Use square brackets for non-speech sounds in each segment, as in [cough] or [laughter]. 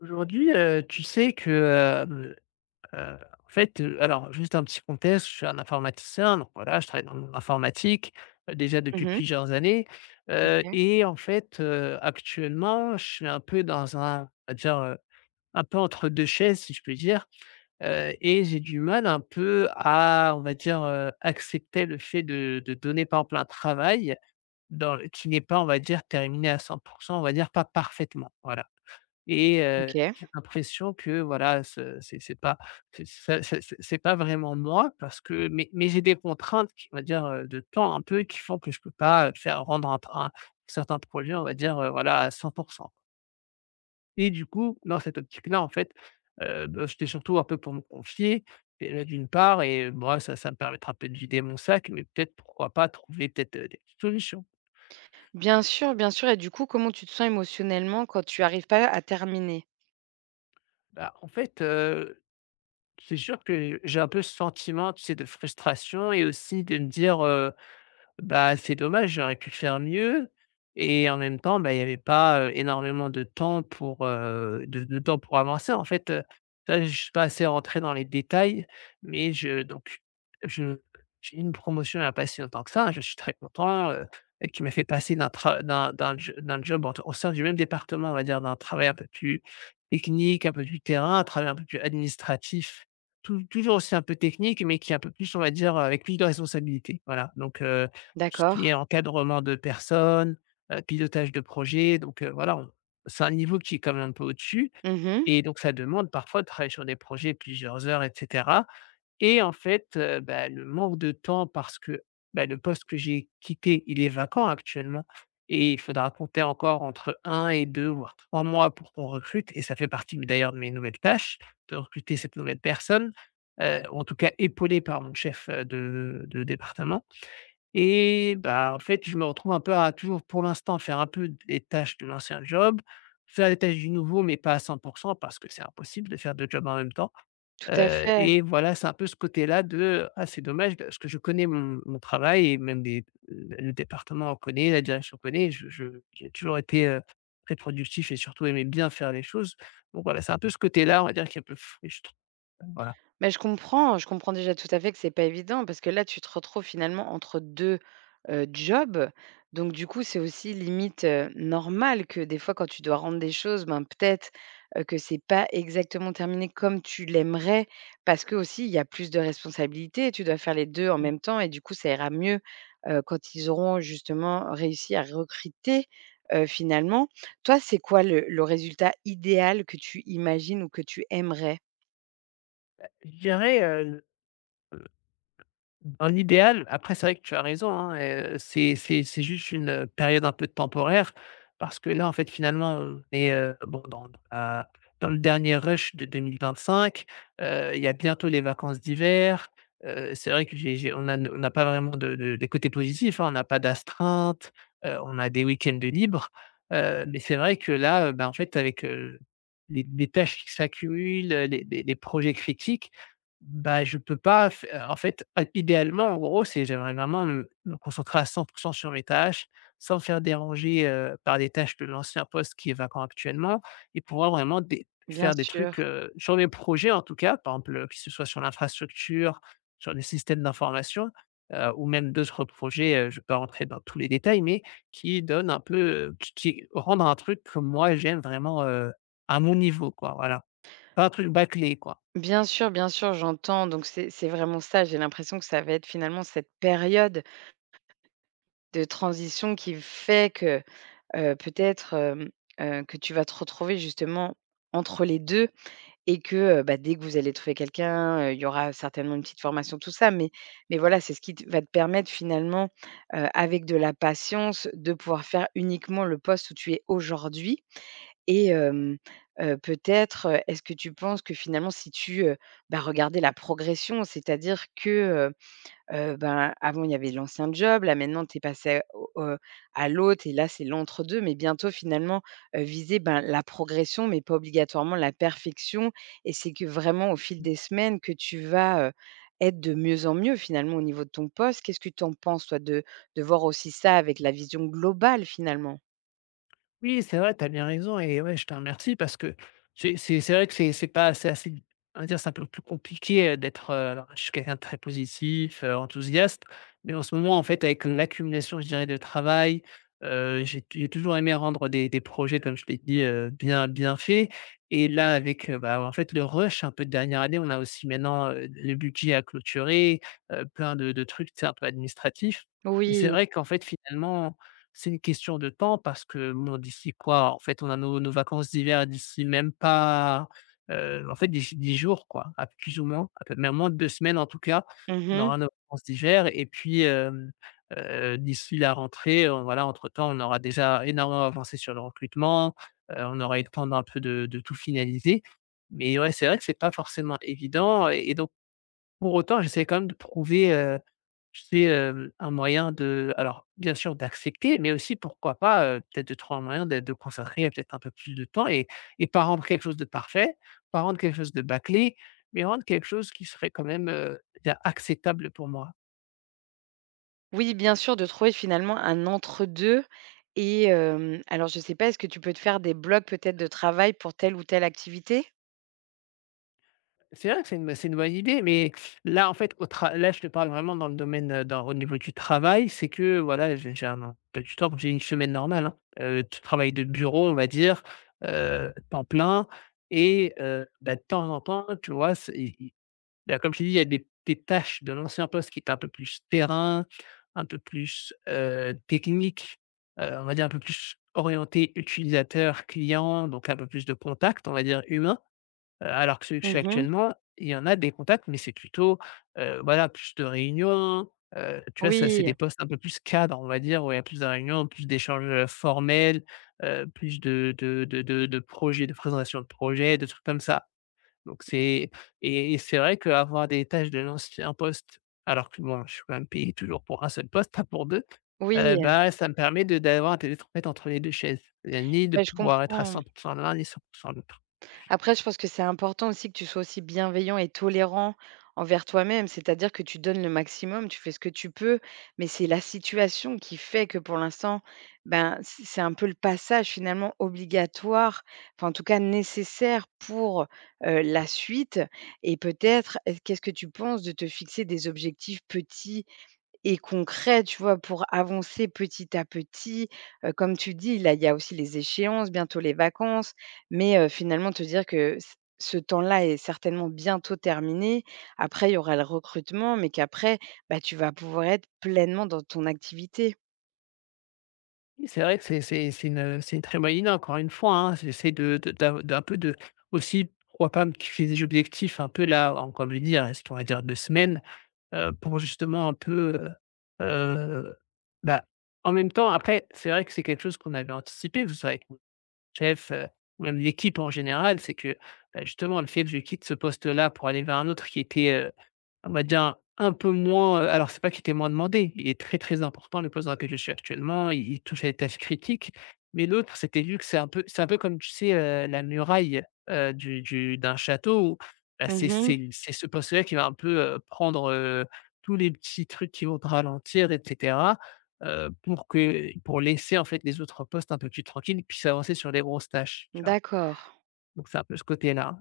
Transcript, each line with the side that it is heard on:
left: Aujourd'hui, tu sais que, hem, heu, en fait, alors juste un petit contexte, je suis un informaticien, donc voilà, je travaille dans l'informatique monde déjà depuis
right: Mmh.
left: plusieurs années. heu
right: OK,
left: et en fait, actuellement, je suis un peu dans un, on va dire, un peu entre 2 chaises, si je peux dire. Et j'ai du mal un peu à, on va dire, accepter le fait de donner, par exemple, un travail dans qui n'est pas, on va dire, terminé à 100%, on va dire, pas parfaitement, voilà. Et
right: OK.
left: j'ai l'impression que voilà, ce c'est pas c'est ça c'est pas vraiment moi parce que mais j'ai des contraintes qui, on va dire, de temps un peu, qui font que je peux pas faire rendre un certain projet, on va dire, voilà, à 100%. Et du coup, dans cette optique-là, en fait, bah, c'était surtout un peu pour me confier et d'une part, et moi, ça me permettra peut-être de vider mon sac, mais peut-être pourquoi pas trouver peut-être, des solutions.
right: Bien sûr et du coup, comment tu te sens émotionnellement quand tu arrives pas à terminer?
left: Bah, en fait, euh, c'est sûr que j'ai un peu ce sentiment, tu sais, de frustration, et aussi de me dire, bah, c'est dommage, j'aurais pu faire mieux. Et en même temps, bah, il y avait pas, énormément de temps pour, de temps pour avancer. En fait, ça, je ne suis pas assez rentré dans les détails, mais je donc je j'ai eu une promotion il y a pas si longtemps que ça, je suis très content. Et qui m'a fait passer d'un tra d'un d'un jo d'un job en au sein du même département, on va dire, d'un travail un peu plus technique, un peu plus terrain, un travail un peu plus administratif, toujours aussi un peu technique, mais qui est un peu plus, on va dire, avec plus de responsabilité, voilà. Donc tout ce qui
right: D'accord.
left: est encadrement de personnes, pilotage de projets, voilà. on C'est un niveau qui est quand même un peu au-dessus,
right: Mmh.
left: et donc ça demande parfois de travailler sur des projets plusieurs heures, et cetera. Et en fait, bah, le manque de temps, parce que bah, le poste que j'ai quitté, il est vacant actuellement, et il faudra compter encore entre un et 2 voire 3 mois pour qu'on recrute, et ça fait partie d'ailleurs de mes nouvelles tâches, de recruter cette nouvelle personne, ou en tout cas épaulée par mon chef, de département. Et bah, en fait, je me retrouve un peu à toujours, pour l'instant, faire un peu les tâches de l'ancien job, faire les tâches du nouveau, mais pas à 100, parce que c'est impossible de faire 2 jobs en même temps.
right: Tout à
left: Heu
right: fait.
left: et voilà, c'est un peu ce côté-là de: «Ah, c'est dommage parce que je connais mon travail, et même des le département en connaît, la direction connaît». Je j'ai toujours été, très productif, et surtout aimé bien faire les choses. Donc voilà, c'est un peu ce côté-là, on va dire, qui est un peu frustrant. Voilà.
right: Mais je comprends déjà tout à fait que c'est pas évident parce que là, tu te retrouves finalement entre 2 jobs. Donc du coup, c'est aussi limite, normal que des fois quand tu dois rendre des choses, ben, peut-être, que c'est pas exactement terminé comme tu l'aimerais parce que aussi il y a plus de responsabilités. Tu dois faire les 2 en même temps et du coup, ça ira mieux, quand ils auront justement réussi à recruter, finalement. Toi, c'est quoi le résultat idéal que tu imagines ou que tu aimerais?
left: Je dirais, dans l'idéal, après c'est vrai que tu as raison, hein. C'est juste une, période un peu temporaire, parce que là, en fait, finalement, on est, bon, dans le dernier rush de 2025. Il y a bientôt les vacances d'hiver. C'est vrai que j'ai on a on n'a pas vraiment de des côtés positifs, hein. On n'a pas d'astreinte, on a des week-ends de libre. Mais c'est vrai que là, bah, en fait, avec, les tâches qui s'accumulent, les projets critiques, bah, je peux pas f en fait, a idéalement, en gros, c'est j'aimerais vraiment me concentrer à 100 sur mes tâches, sans me faire déranger, par des tâches de l'ancien poste qui est vacant actuellement, et pouvoir vraiment des
right: Bien
left: faire des trucs,
right: sûr.
left: sur mes projets, en tout cas, par exemple, que ce soit sur l'infrastructure, sur les systèmes d'information, ou même d'autres projets. Je ne vais pas rentrer dans tous les détails, mais qui donnent un peu, qui rendent un truc que moi j'aime vraiment, à mon niveau quoi, voilà. Pas un truc bâclé quoi.
right: Bien sûr, bien sûr, j'entends. Donc c'est vraiment ça. J'ai l'impression que ça va être finalement cette période de transition qui fait que peut-être que tu vas te retrouver justement entre les deux et que bah, dès que vous allez trouver quelqu'un, il y aura certainement une petite formation, tout ça. Mais voilà, c'est ce qui va te permettre finalement, avec de la patience, de pouvoir faire uniquement le poste où tu es aujourd'hui et hem, peut-être, est-ce que tu penses que finalement si tu, bah, regardais la progression, c'est-à-dire que, heu ben, avant il y avait l'ancien job, là maintenant tu es passé au à l'autre et là c'est l'entre-deux, mais bientôt finalement, viser, ben, la progression, mais pas obligatoirement la perfection et c'est que vraiment au fil des semaines que tu vas, être de mieux en mieux finalement au niveau de ton poste. Qu'est-ce que tu en penses toi de voir aussi ça avec la vision globale finalement?
left: Oui, c'est vrai, tu as bien raison. Et ouais, je te remercie parce que c'est vrai que c'est pas c'est assez, on va dire, c'est un peu plus compliqué, d'être. Alors, je suis quelqu'un de très positif, enthousiaste, mais en ce moment, en fait, avec l'accumulation, je dirais, de travail, j'ai toujours aimé rendre des projets, comme je l'ai dit, bien bien faits. Et là, avec, bah, en fait, le rush un peu de dernière année, on a aussi maintenant, le budget à clôturer, plein de trucs, tu sais, un peu administratifs. Et c'est
right: Oui.
left: vrai qu'en fait, finalement, c'est une question de temps parce que bon, d'ici quoi? En fait, on a nos vacances d'hiver d'ici même pas, d'ici 10 jours quoi, à plus ou moins, à peu même moins de 2 semaines en tout cas, on
right: Mmh.
left: aura nos vacances d'hiver. Et puis, d'ici la rentrée, voilà, entre-temps, on aura déjà énormément avancé sur le recrutement. On aura eu le temps d'un peu de tout finaliser. Mais ouais, c'est vrai que c'est pas forcément évident. Et donc, pour autant, j'essaie quand même de trouver, c'est, un moyen de, alors, bien sûr, d'accepter, mais aussi pourquoi pas, peut-être, de trouver un moyen de consacrer peut-être un peu plus de temps, et pas rendre quelque chose de parfait, pas rendre quelque chose de bâclé, mais rendre quelque chose qui serait quand même, je acceptable pour moi.
right: Oui, bien sûr, de trouver finalement un entre-deux et hem, alors je ne sais pas, est-ce que tu peux te faire des blocs peut-être de travail pour telle ou telle activité?
left: C'est vrai que c'est une bonne idée, mais là, en fait, au tra là, je te parle vraiment dans le domaine, dans au niveau du travail, c'est que voilà, j'ai un emploi du temps, j'ai une semaine normale, hein, t travail de bureau, on va dire, temps plein. Et bah, de temps en temps, tu vois, c'est i i bah, comme je t'ai dit, il y a des tâches de l'ancien poste qui étaient un peu plus terrain, un peu plus, technique, on va dire un peu plus orienté utilisateur, client, donc un peu plus de contact, on va dire humain. Alors que celui que je fais
right: Mmh.
left: actuellement, il y en a des contacts, mais c'est plutôt, voilà, plus de réunions, tu vois? Ça, c'est
right: Oui,
left: des postes un peu plus cadres, on va dire, où il y a plus de réunions, plus d'échanges, formels, plus de projets, de présentation de projets, de trucs comme ça. Donc c'est et c'est vrai qu'avoir des tâches de l'ancien poste, alors que bon, je suis quand même payé toujours pour un seul poste, [laughs] pas pour 2.
right: oui,
left: Bah, ça me permet de d'avoir un télétravail entre les 2 chaises. C'est-à-dire ni de
right: ben je
left: pouvoir être à
right: comprends.
left: 100% l'un, ni 100% l'autre.
right: Après, je pense que c'est important aussi que tu sois aussi bienveillant et tolérant envers toi-même, c'est-à-dire que tu donnes le maximum, tu fais ce que tu peux, mais c'est la situation qui fait que pour l'instant, ben, c'est un peu le passage finalement obligatoire, enfin en tout cas nécessaire pour la suite. Et peut-être, qu'est-ce que tu penses de te fixer des objectifs petits et concret, tu vois? Pour avancer petit à petit, comme tu dis, là, il y a aussi les échéances, bientôt les vacances, mais finalement te dire que c ce temps-là est certainement bientôt terminé. Après, il y aura le recrutement, mais qu'après, bah, tu vas pouvoir être pleinement dans ton activité.
left: Oui, c'est vrai que c'est une très bonne idée encore une fois, hein. J'essaie de d'av d'un peu de aussi, pourquoi pas, me fixer des objectifs un peu là, en comme je dis, il reste, on va dire, 2 semaines, pour justement un peu, heu heu, bah, en même temps après, c'est vrai que c'est quelque chose qu'on avait anticipé. Vous savez, c'est mon chef, ou même l'équipe en général, c'est que bah, justement, le fait que je quitte ce poste-là pour aller vers un autre qui était, on va dire, un peu moins. Alors, c'est pas qu'il était moins demandé, il est très, très important, le poste dans lequel je suis actuellement. Il touche à des tâches critiques. Mais l'autre, c'était, vu que c'est un peu comme tu sais, la muraille, du d'un château où bah, c'est
right: Mmh.
left: c'est c'est ce poste-là qui va un peu, prendre, tous les petits trucs qui vont te ralentir, et cetera, pour laisser en fait les autres postes un peu plus tranquilles, et puissent avancer sur les grosses tâches.
right: D'accord.
left: Donc c'est un peu ce côté-là.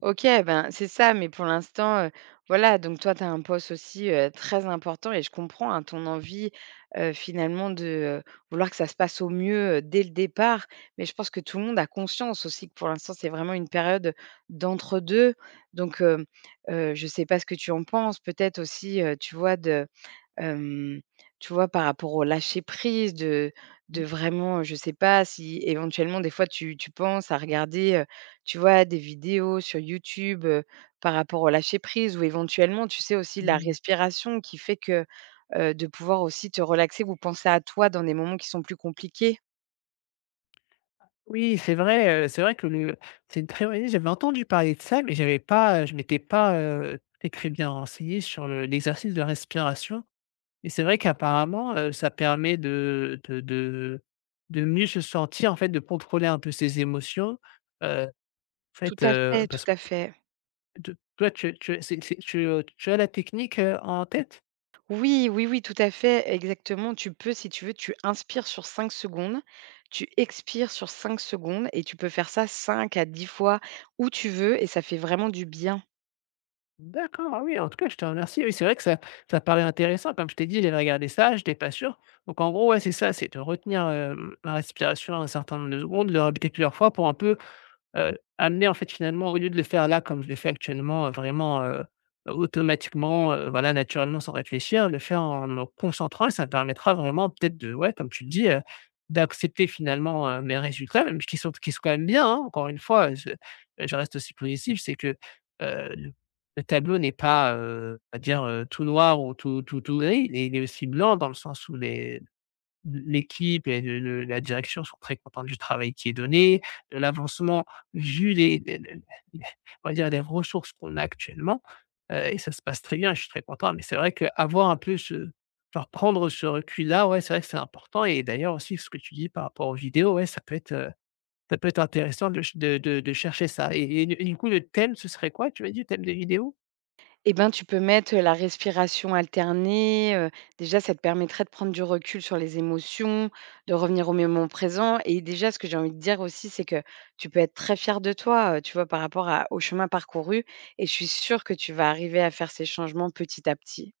right: OK, ben, c'est ça, mais pour l'instant, voilà, donc toi, tu as un poste aussi, très important et je comprends, hein, ton envie, finalement de, heu, vouloir que ça se passe au mieux, dès le départ. Mais je pense que tout le monde a conscience aussi que pour l'instant, c'est vraiment une période d'entre deux. Donc, hem, je ne sais pas ce que tu en penses, peut-être aussi, tu vois, de hem, tu vois, par rapport au lâcher prise, de vraiment, je sais pas si éventuellement des fois tu penses à regarder, tu vois, des vidéos sur YouTube, par rapport au lâcher prise ou éventuellement, tu sais aussi la
left: Mmh mh.
right: respiration qui fait que, de pouvoir aussi te relaxer ou penser à toi dans des moments qui sont plus compliqués.
left: Oui, c'est vrai que le c'est une très bonne idée. J'avais entendu parler de ça, mais j'avais pas, je m'étais pas, très, très bien renseigné sur le l'exercice de respiration. Et c'est vrai qu'apparemment, ça permet de mieux se sentir, en fait, de contrôler un peu ses émotions. Heu, En
right: Tout
left: fait,
right: à fait, tout
left: parce que
right: à fait.
left: te toi, tu tu as c'est tu, tu as la technique, en tête?
right: Oui, oui, oui, tout à fait, exactement. Tu peux, si tu veux, tu inspires sur 5 secondes, tu expires sur 5 secondes et tu peux faire ça 5 à 10 fois où tu veux et ça fait vraiment du bien.
left: D'accord, ah oui, en tout cas, je te remercie. Oui, c'est vrai que ça paraît intéressant. Comme je t'ai dit, j'avais regardé ça. Je n'étais pas sûr. Donc en gros, ouais, c'est ça, c'est de retenir, la respiration un certain nombre de secondes, le répéter plusieurs fois pour un peu. Amener, en fait, finalement, au lieu de le faire là comme je le fais actuellement, vraiment, automatiquement, voilà, naturellement, sans réfléchir, le faire en me concentrant, ça me permettra vraiment peut-être de, ouais, comme tu le dis, d'accepter finalement, mes résultats, même, qui sont quand même bien, hein. Encore une fois, je reste aussi positif, c'est que heu, le le tableau n'est pas, on va dire, tout noir ou tout gris, il est aussi blanc, dans le sens où les l'équipe et le la direction sont très contents du travail qui est donné, de l'avancement, vu les on va dire les ressources qu'on a actuellement. Et ça se passe très bien, je suis très content. Mais c'est vrai qu'avoir un peu, ce genre prendre ce recul-là, ouais, c'est vrai que c'est important, et d'ailleurs aussi ce que tu dis par rapport aux vidéos, ouais, ça peut être intéressant de ch de chercher ça. Et du coup, le thème, ce serait quoi, tu m'as dit, le thème des vidéos?
right: Eh ben, tu peux mettre la respiration alternée. Déjà, ça te permettrait de prendre du recul sur les émotions, de revenir au moment présent. Et déjà, ce que j'ai envie de dire aussi, c'est que tu peux être très fier de toi, tu vois, par rapport au chemin parcouru. Et je suis sûre que tu vas arriver à faire ces changements petit à petit.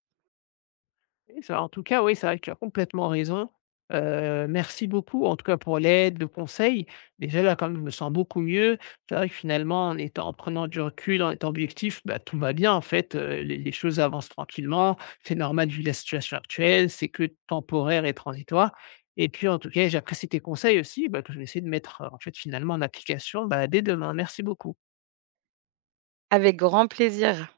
left: Oui, ça en tout cas, oui, c'est vrai que tu as complètement raison. Merci beaucoup, en tout cas, pour l'aide, le conseil. Déjà là, comme je me sens beaucoup mieux, c'est vrai que finalement, en prenant du recul, en étant objectif, bah, tout va bien, en fait, les choses avancent tranquillement. C'est normal, vu la situation actuelle, c'est que temporaire et transitoire. Et puis, en tout cas, j'apprécie tes conseils aussi, bah, que je vais essayer de mettre, en fait, finalement, en application, bah, dès demain. Merci beaucoup.
right: Avec grand plaisir.